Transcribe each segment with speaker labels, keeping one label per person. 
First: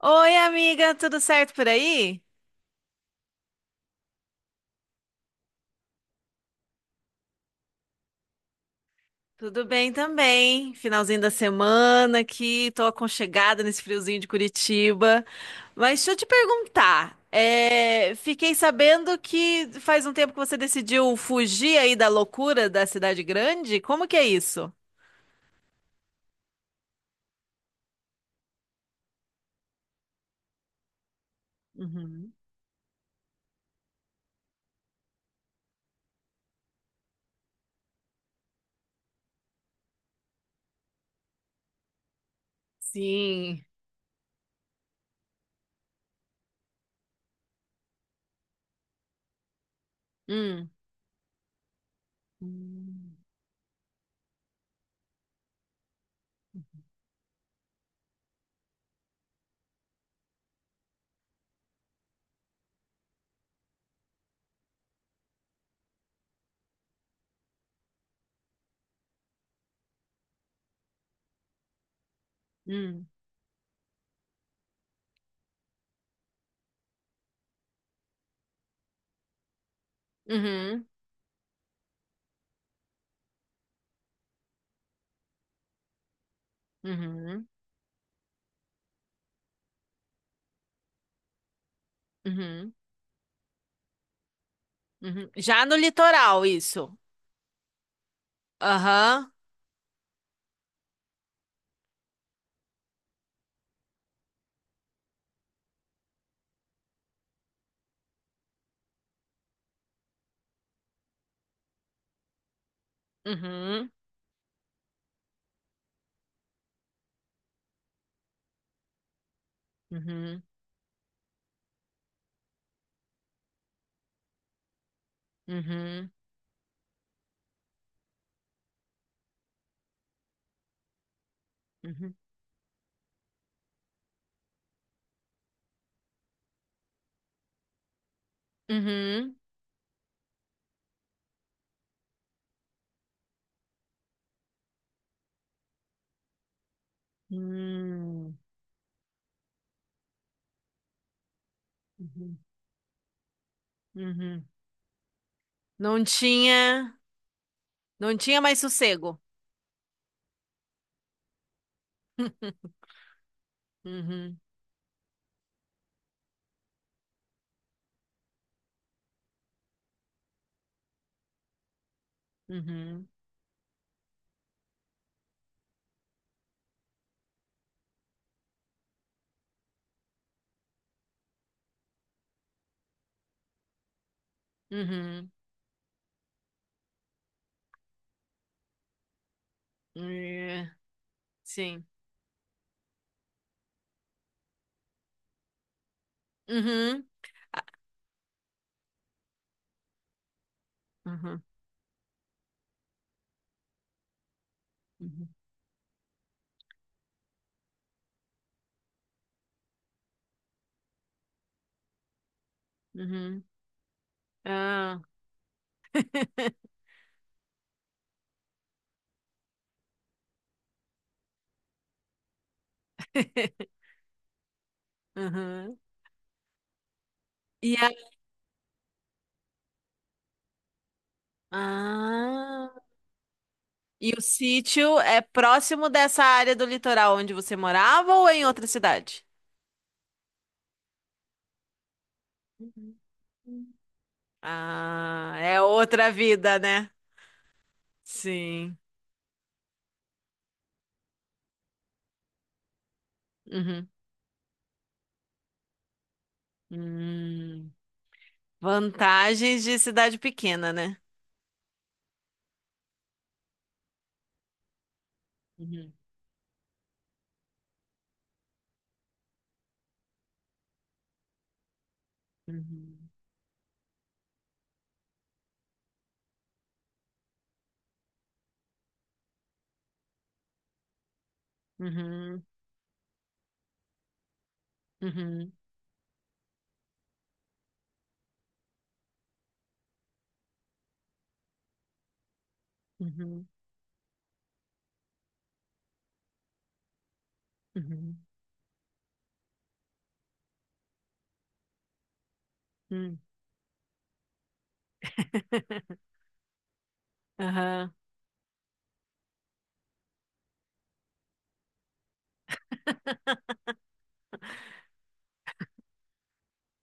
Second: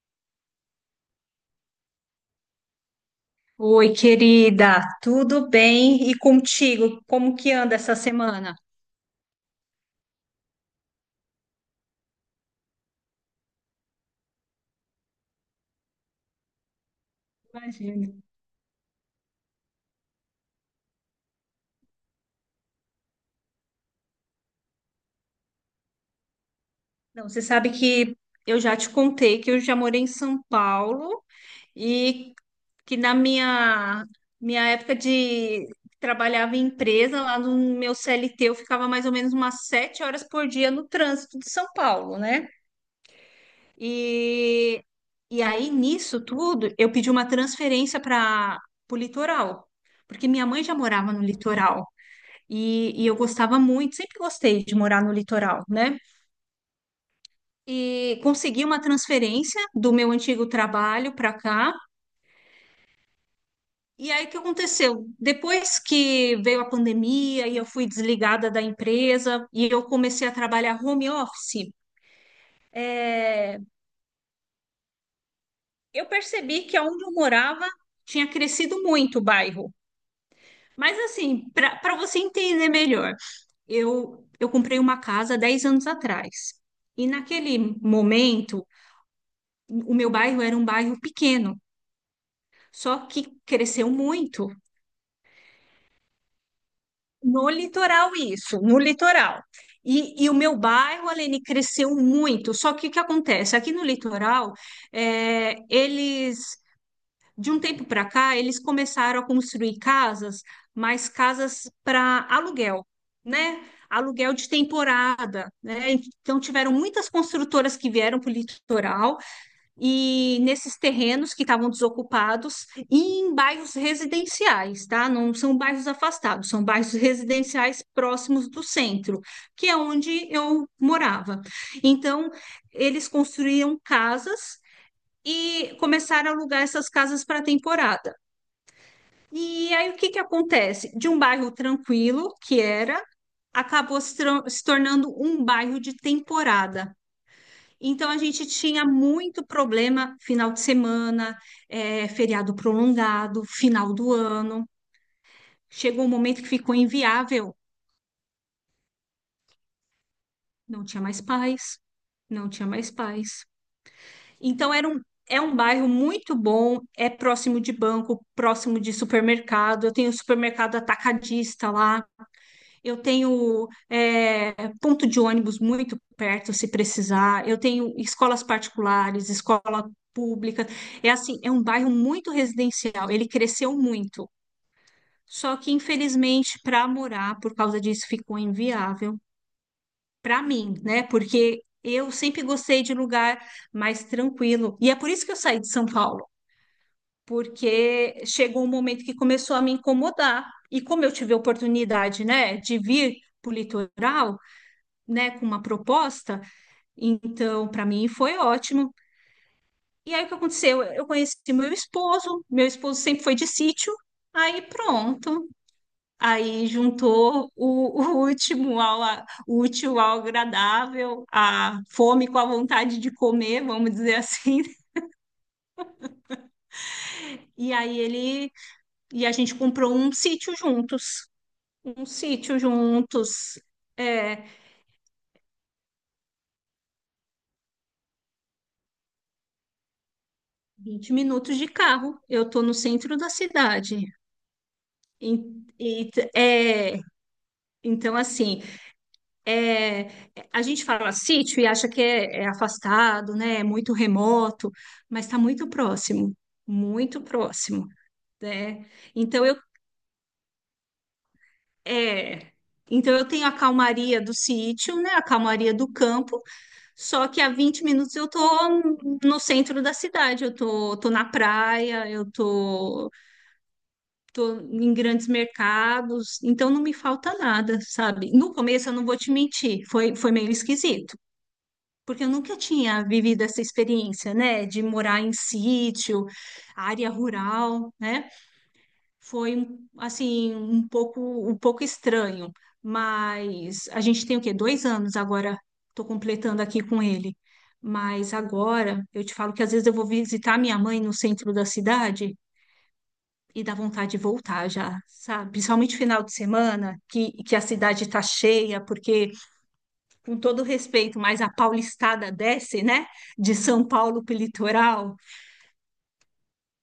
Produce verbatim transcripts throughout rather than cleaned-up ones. Speaker 1: Oi, amiga, tudo certo por aí?
Speaker 2: Oi, querida, tudo bem? E contigo? Como que anda essa semana?
Speaker 1: Tudo bem também. Finalzinho da semana aqui, tô aconchegada nesse friozinho de Curitiba. Mas deixa eu te perguntar,
Speaker 2: Imagino.
Speaker 1: é, fiquei sabendo que faz um tempo que você decidiu fugir aí da loucura da cidade grande. Como que é isso?
Speaker 2: Não, você sabe que eu já te contei que eu já morei em São Paulo
Speaker 1: Uhum.
Speaker 2: e que na minha, minha época de trabalhava em empresa, lá no meu C L T, eu ficava mais ou menos umas sete horas por dia no trânsito de São Paulo, né?
Speaker 1: Sim.
Speaker 2: E, e aí, nisso tudo, eu pedi uma transferência para o litoral, porque minha mãe
Speaker 1: Hum.
Speaker 2: já morava no litoral. E, e
Speaker 1: Hum.
Speaker 2: eu gostava muito, sempre gostei de morar no litoral, né? E consegui uma transferência do meu antigo trabalho para cá. E aí, o que aconteceu? Depois que veio a pandemia e eu fui desligada da empresa e eu comecei a trabalhar home office,
Speaker 1: Hum.
Speaker 2: é, eu percebi que onde eu morava tinha crescido muito o bairro.
Speaker 1: Uhum.
Speaker 2: Mas, assim, para para você entender melhor, eu, eu comprei uma casa dez anos atrás. E
Speaker 1: Uhum.
Speaker 2: naquele momento, o meu bairro era um bairro pequeno,
Speaker 1: Uhum.
Speaker 2: só que cresceu muito
Speaker 1: Uhum. Já no litoral, isso.
Speaker 2: no litoral isso, no
Speaker 1: Aham.
Speaker 2: litoral. E, e o meu bairro, Aline, cresceu muito. Só que o que acontece? Aqui no litoral, é, eles, de um tempo para cá, eles começaram a construir casas, mas casas para aluguel, né?
Speaker 1: Uhum.
Speaker 2: Aluguel de temporada, né? Então tiveram muitas construtoras que vieram para o litoral e
Speaker 1: Uhum.
Speaker 2: nesses terrenos que estavam desocupados e em bairros residenciais, tá? Não são bairros
Speaker 1: Uhum.
Speaker 2: afastados, são bairros residenciais próximos do centro, que é onde eu morava.
Speaker 1: Uhum.
Speaker 2: Então, eles construíam casas e começaram a alugar essas casas para temporada.
Speaker 1: Uhum.
Speaker 2: E aí o que que acontece? De um bairro tranquilo que era, acabou se tran- se tornando um bairro de temporada. Então, a
Speaker 1: Hum.
Speaker 2: gente tinha muito problema final de semana, eh,
Speaker 1: Uhum.
Speaker 2: feriado prolongado, final do
Speaker 1: Uhum.
Speaker 2: ano.
Speaker 1: Não
Speaker 2: Chegou um momento que ficou
Speaker 1: tinha,
Speaker 2: inviável,
Speaker 1: não tinha mais sossego.
Speaker 2: não tinha mais paz, não tinha mais paz.
Speaker 1: Uhum.
Speaker 2: Então, era um, é um bairro muito bom, é próximo de banco, próximo de supermercado. Eu tenho supermercado atacadista lá. Eu
Speaker 1: Uhum.
Speaker 2: tenho é, ponto de ônibus muito perto, se precisar. Eu tenho escolas particulares, escola pública. É assim, é um bairro muito residencial. Ele cresceu muito.
Speaker 1: Uhum.
Speaker 2: Só que, infelizmente, para morar, por causa disso, ficou inviável para
Speaker 1: É,
Speaker 2: mim, né? Porque
Speaker 1: sim.
Speaker 2: eu sempre gostei de lugar mais tranquilo. E é por isso que eu saí de São Paulo,
Speaker 1: Uhum.
Speaker 2: porque chegou um momento que começou a me incomodar. E como eu tive a
Speaker 1: Uhum.
Speaker 2: oportunidade, né, de vir para o litoral,
Speaker 1: Uhum.
Speaker 2: né, com uma proposta. Então, para mim foi ótimo. E aí o que aconteceu? Eu conheci meu esposo, meu esposo sempre foi
Speaker 1: Uhum.
Speaker 2: de sítio, aí
Speaker 1: Ah.
Speaker 2: pronto. Aí juntou o, o último ao, a- o útil ao agradável, a fome com a vontade de comer, vamos dizer assim.
Speaker 1: Uhum.
Speaker 2: E
Speaker 1: E a...
Speaker 2: aí ele e a gente comprou um sítio juntos, um sítio
Speaker 1: Ah.
Speaker 2: juntos.
Speaker 1: E o
Speaker 2: É,
Speaker 1: sítio é próximo dessa área do litoral onde você morava ou é em outra cidade?
Speaker 2: vinte minutos de carro. Eu tô no
Speaker 1: Uhum.
Speaker 2: centro da cidade. E,
Speaker 1: Ah, é outra
Speaker 2: e,
Speaker 1: vida, né?
Speaker 2: é, Então, assim,
Speaker 1: Sim.
Speaker 2: é, a gente fala sítio e acha que é, é afastado, né? É
Speaker 1: Uhum.
Speaker 2: muito remoto, mas está muito próximo, muito
Speaker 1: Hum.
Speaker 2: próximo, né? Então eu,
Speaker 1: Vantagens de cidade pequena, né?
Speaker 2: é, então eu tenho a calmaria do sítio, né? A calmaria do
Speaker 1: Uhum,
Speaker 2: campo, só que a vinte minutos eu tô no centro da cidade, eu tô, tô na praia, eu
Speaker 1: uhum,
Speaker 2: tô, tô em grandes mercados, então não me falta nada, sabe? No começo eu não vou te mentir, foi, foi meio esquisito. Porque eu
Speaker 1: uhum,
Speaker 2: nunca tinha vivido essa experiência, né, de morar em
Speaker 1: uhum,
Speaker 2: sítio, área rural, né? Foi um- assim um pouco um pouco estranho,
Speaker 1: uhum,
Speaker 2: mas a gente tem o quê? Dois anos agora. Estou completando aqui com ele.
Speaker 1: uhum,
Speaker 2: Mas agora eu te falo que às vezes eu vou visitar minha mãe no centro da cidade
Speaker 1: uhum.
Speaker 2: e dá vontade de voltar já, sabe? Principalmente final de semana, que, que a
Speaker 1: Aham,
Speaker 2: cidade está cheia, porque com todo respeito, mas a paulistada desce, né? De São Paulo para o litoral,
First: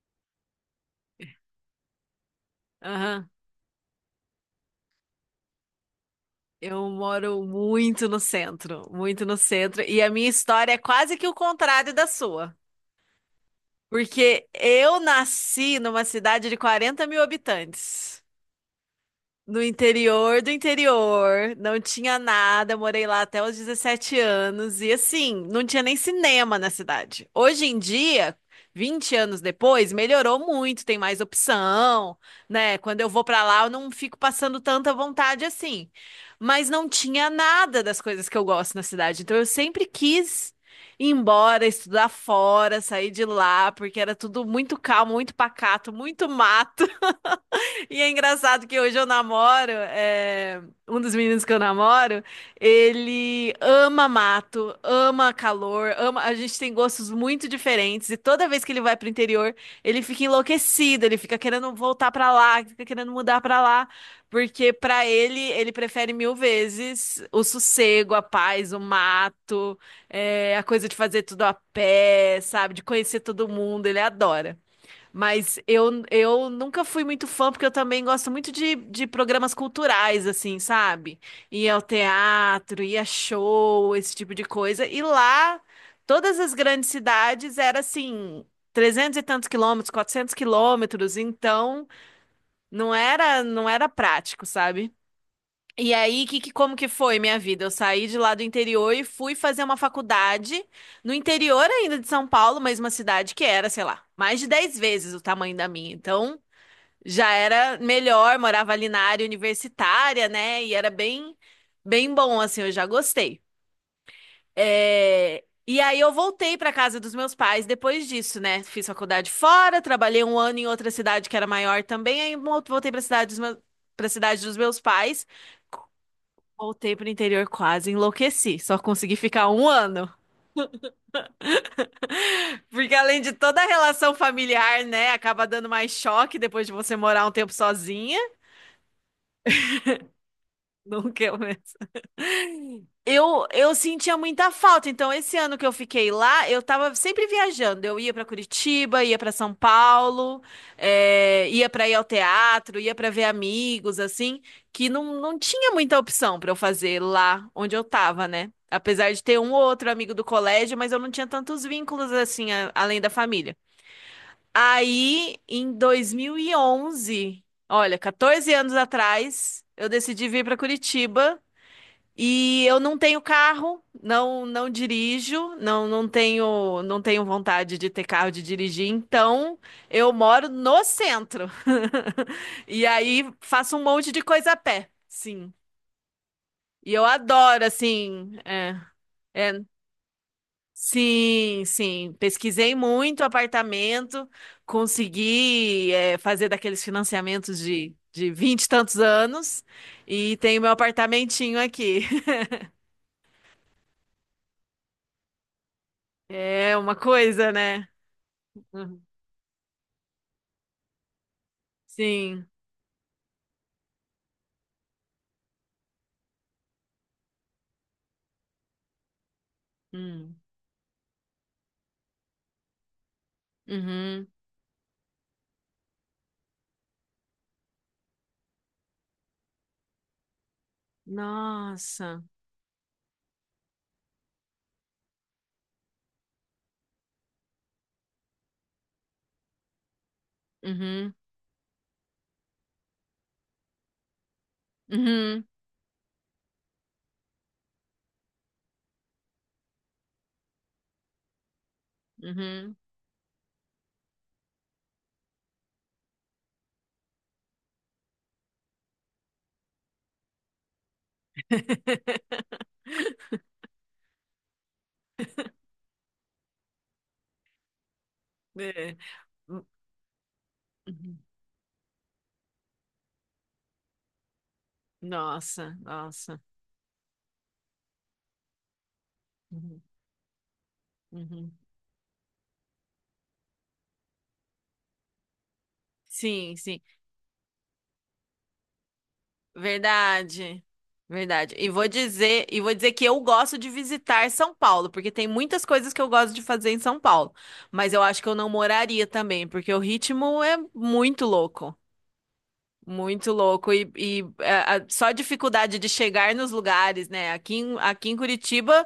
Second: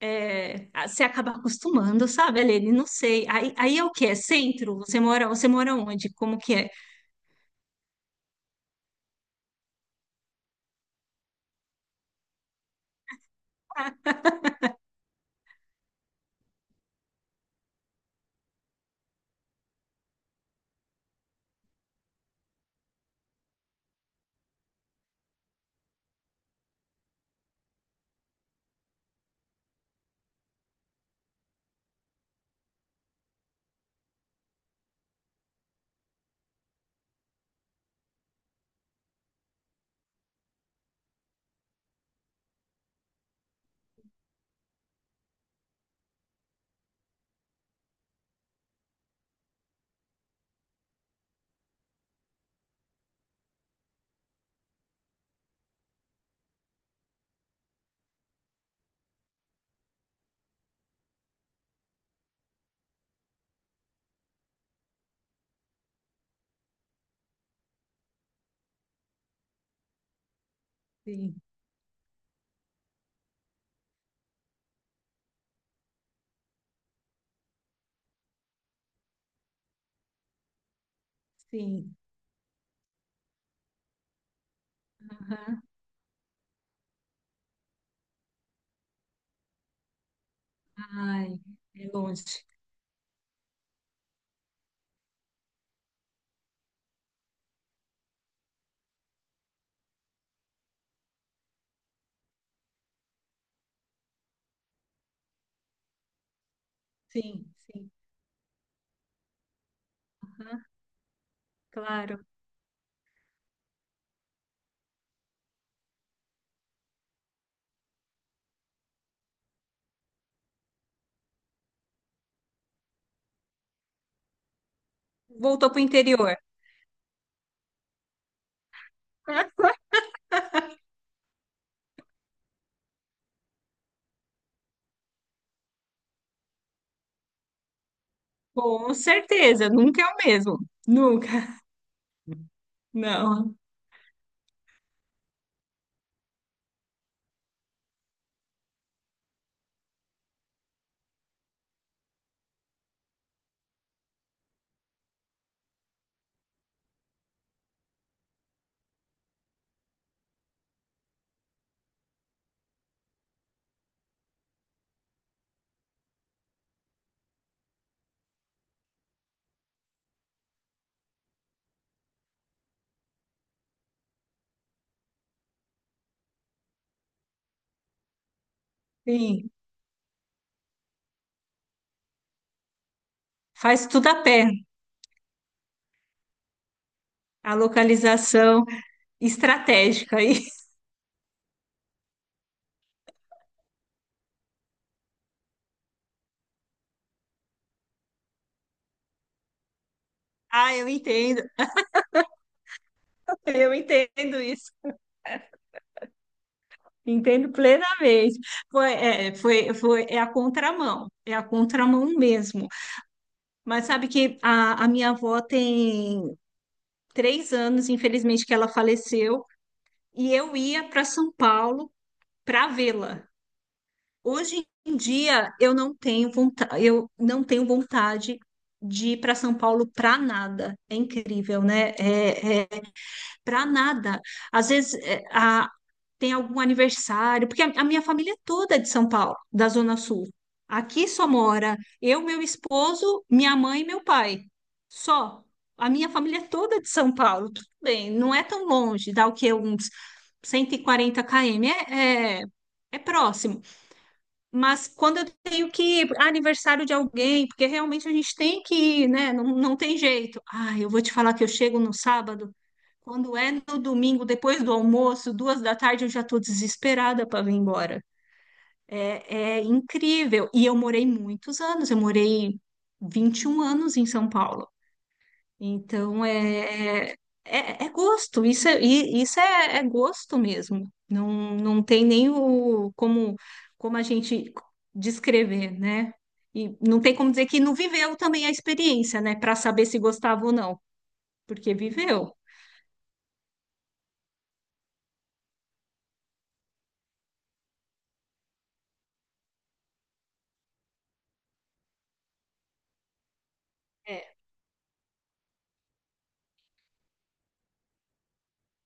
Speaker 2: é, você acaba acostumando, sabe, Aline? Não sei.
Speaker 1: aham.
Speaker 2: Aí, aí é o que? É centro? Você mora, você mora onde? Como que é?
Speaker 1: Eu moro muito no centro, muito no centro, e a minha história é quase que o contrário da sua, porque eu nasci numa cidade de 40 mil habitantes. No interior do interior, não tinha nada. Eu morei lá até os dezessete anos e assim, não tinha nem cinema na cidade. Hoje em dia, vinte anos depois, melhorou muito, tem mais opção, né? Quando eu vou pra lá, eu não fico passando tanta vontade assim. Mas não tinha nada das coisas que eu gosto na cidade. Então eu sempre quis ir embora, estudar fora, sair de lá, porque era tudo muito calmo, muito pacato, muito mato. E é engraçado que hoje eu namoro, é, um dos meninos que eu namoro, ele ama mato, ama calor, ama. A gente tem gostos muito diferentes e toda vez que ele vai pro interior, ele fica enlouquecido, ele fica querendo voltar pra lá, fica querendo mudar pra lá, porque pra ele ele prefere mil vezes o sossego, a paz, o mato, é, a coisa de fazer
Speaker 2: Sim,
Speaker 1: tudo a pé, sabe, de conhecer todo mundo, ele adora. Mas eu, eu nunca fui muito fã, porque eu também gosto muito de, de programas culturais, assim, sabe? Ir ao
Speaker 2: sim.
Speaker 1: teatro, ir a show, esse tipo de coisa. E lá, todas as grandes cidades era assim, trezentos e tantos quilômetros, quatrocentos quilômetros.
Speaker 2: Ai,
Speaker 1: Então,
Speaker 2: é longe.
Speaker 1: não era, não era prático, sabe? E aí, que, que- como que foi minha vida? Eu saí de lá do interior e fui fazer uma faculdade no interior ainda de São Paulo, mas uma cidade que era, sei lá, mais de dez vezes o tamanho da minha. Então, já
Speaker 2: Sim,
Speaker 1: era
Speaker 2: sim.
Speaker 1: melhor, morava ali na área universitária,
Speaker 2: Aham,
Speaker 1: né? E era bem, bem
Speaker 2: claro.
Speaker 1: bom, assim, eu já gostei. É. E aí eu voltei para casa dos meus pais depois disso, né? Fiz faculdade fora, trabalhei um ano em outra cidade que era maior também, aí mo- voltei para cidade dos meus, para cidade dos meus pais.
Speaker 2: Voltou para o interior.
Speaker 1: Voltei pro interior quase enlouqueci. Só consegui ficar um
Speaker 2: Hã?
Speaker 1: ano. Porque além de toda a relação familiar, né? Acaba dando mais choque depois de você morar um tempo sozinha.
Speaker 2: Com certeza, nunca é o mesmo.
Speaker 1: Não que
Speaker 2: Nunca.
Speaker 1: eu, né? Eu,
Speaker 2: Não.
Speaker 1: eu sentia muita falta. Então, esse ano que eu fiquei lá, eu tava sempre viajando. Eu ia pra Curitiba, ia pra São Paulo, eh, ia pra ir ao teatro, ia pra ver amigos, assim, que não, não tinha muita opção pra eu fazer lá onde eu tava, né? Apesar de ter um ou outro amigo do colégio, mas eu não tinha tantos vínculos assim, a- além da família. Aí, em dois mil e onze, olha, catorze anos atrás, eu decidi vir para Curitiba. E eu não tenho carro, não não dirijo, não não tenho não tenho vontade de ter carro de dirigir,
Speaker 2: Sim.
Speaker 1: então eu moro no centro. E aí faço um
Speaker 2: Faz tudo
Speaker 1: monte
Speaker 2: a
Speaker 1: de
Speaker 2: pé.
Speaker 1: coisa a pé, sim. E eu
Speaker 2: A
Speaker 1: adoro assim,
Speaker 2: localização
Speaker 1: é, é,
Speaker 2: estratégica aí.
Speaker 1: sim, sim. Pesquisei muito apartamento, consegui é, fazer daqueles financiamentos de de vinte e tantos anos e tenho meu
Speaker 2: Ah, eu entendo.
Speaker 1: apartamentinho aqui.
Speaker 2: Eu entendo isso,
Speaker 1: É uma
Speaker 2: entendo
Speaker 1: coisa, né?
Speaker 2: plenamente. Foi,
Speaker 1: Uhum.
Speaker 2: é, foi, foi, é a contramão, é a contramão
Speaker 1: Sim.
Speaker 2: mesmo. Mas sabe que a, a minha avó tem três anos, infelizmente, que ela faleceu, e
Speaker 1: Hum.
Speaker 2: eu ia para São Paulo para vê-la.
Speaker 1: Uhum.
Speaker 2: Hoje em dia eu não tenho vontade, eu não tenho vontade de ir para São Paulo para nada. É incrível, né?
Speaker 1: Nossa.
Speaker 2: É, é, para nada. Às vezes é, a- tem algum aniversário, porque a, a minha família é toda é de São Paulo, da Zona Sul. Aqui
Speaker 1: Uhum.
Speaker 2: só mora eu, meu esposo, minha mãe e meu pai. Só.
Speaker 1: Uhum.
Speaker 2: A minha família é toda é de São Paulo. Tudo bem, não é tão longe, dá o quê? Uns cento e quarenta km. É, é,
Speaker 1: Uhum.
Speaker 2: é próximo. Mas quando eu tenho que ir para aniversário de alguém, porque realmente a gente tem que ir, né? Não, não tem jeito. Ah, eu vou te falar que eu chego no sábado, quando é no domingo, depois do almoço, duas da tarde, eu já estou desesperada para vir embora.
Speaker 1: É.
Speaker 2: É, é
Speaker 1: Hum,
Speaker 2: incrível. E eu morei
Speaker 1: uhum.
Speaker 2: muitos anos, eu morei vinte e um anos em São Paulo.
Speaker 1: Nossa,
Speaker 2: Então,
Speaker 1: nossa.
Speaker 2: é, é, é é gosto, isso é, e- isso é,
Speaker 1: Uhum.
Speaker 2: é gosto mesmo.
Speaker 1: Uhum.
Speaker 2: Não, não tem nem o, como, como a gente descrever, né?
Speaker 1: Sim,
Speaker 2: E
Speaker 1: sim.
Speaker 2: não tem como dizer que não viveu também a experiência, né? Para saber se gostava ou
Speaker 1: Verdade.
Speaker 2: não,
Speaker 1: Verdade. E
Speaker 2: porque
Speaker 1: vou
Speaker 2: viveu.
Speaker 1: dizer, e vou dizer que eu gosto de visitar São Paulo, porque tem muitas coisas que eu gosto de fazer em São Paulo, mas eu acho que eu não moraria também, porque o ritmo é muito louco. Muito louco. E, e, é, a- só a dificuldade de chegar nos lugares, né? Aqui, em- aqui em Curitiba,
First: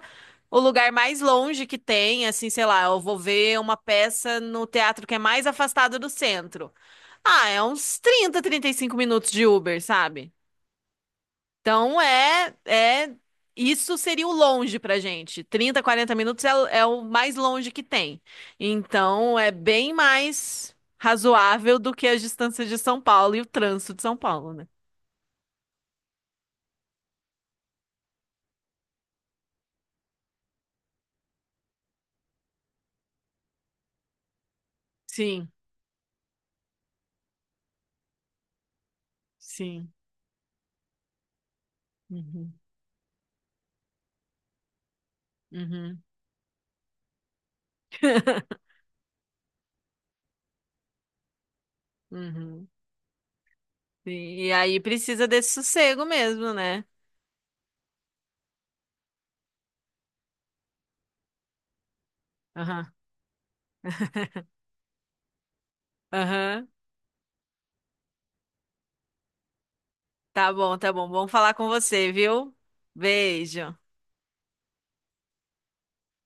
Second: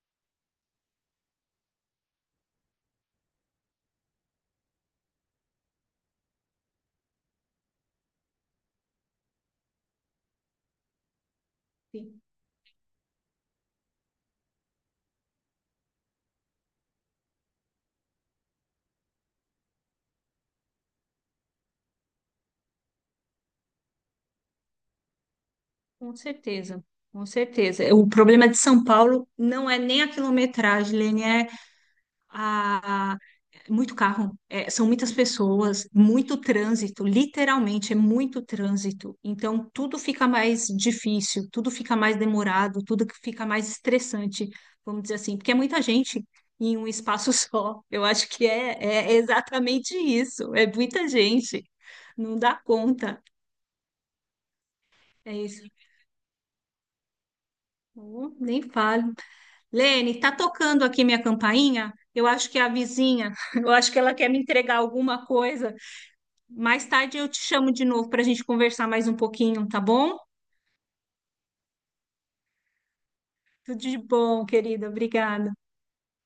Speaker 1: o lugar mais longe que tem, assim, sei lá, eu vou ver uma peça no teatro que é mais afastado do centro. Ah, é uns trinta, trinta e cinco minutos de Uber, sabe? Então
Speaker 2: Sim,
Speaker 1: é, é, isso seria o longe pra gente. Trinta, quarenta minutos é, o- é o mais longe que tem. Então é bem mais razoável do que as distâncias de São Paulo e o trânsito de São Paulo, né?
Speaker 2: com certeza, com certeza. O problema de São Paulo não é nem a quilometragem, Lene, é a- muito carro, é, são muitas
Speaker 1: Sim,
Speaker 2: pessoas, muito trânsito, literalmente é muito trânsito. Então
Speaker 1: sim.
Speaker 2: tudo fica mais difícil, tudo fica mais
Speaker 1: Uhum,
Speaker 2: demorado, tudo que fica mais estressante, vamos dizer assim, porque é muita
Speaker 1: uhum.
Speaker 2: gente em um espaço só. Eu acho que é, é exatamente isso, é muita gente, não dá
Speaker 1: Uhum.
Speaker 2: conta.
Speaker 1: Sim. E aí precisa
Speaker 2: É
Speaker 1: desse
Speaker 2: isso.
Speaker 1: sossego mesmo, né?
Speaker 2: Oh, nem falo. Lene, tá tocando aqui minha campainha? Eu acho que é a
Speaker 1: Aham.
Speaker 2: vizinha, eu acho que ela quer me entregar alguma coisa.
Speaker 1: Aham.
Speaker 2: Mais tarde eu te chamo de novo para a gente conversar mais um pouquinho, tá bom?
Speaker 1: Tá bom, tá bom. Vamos falar com você, viu? Beijo.
Speaker 2: Tudo de bom, querida. Obrigada.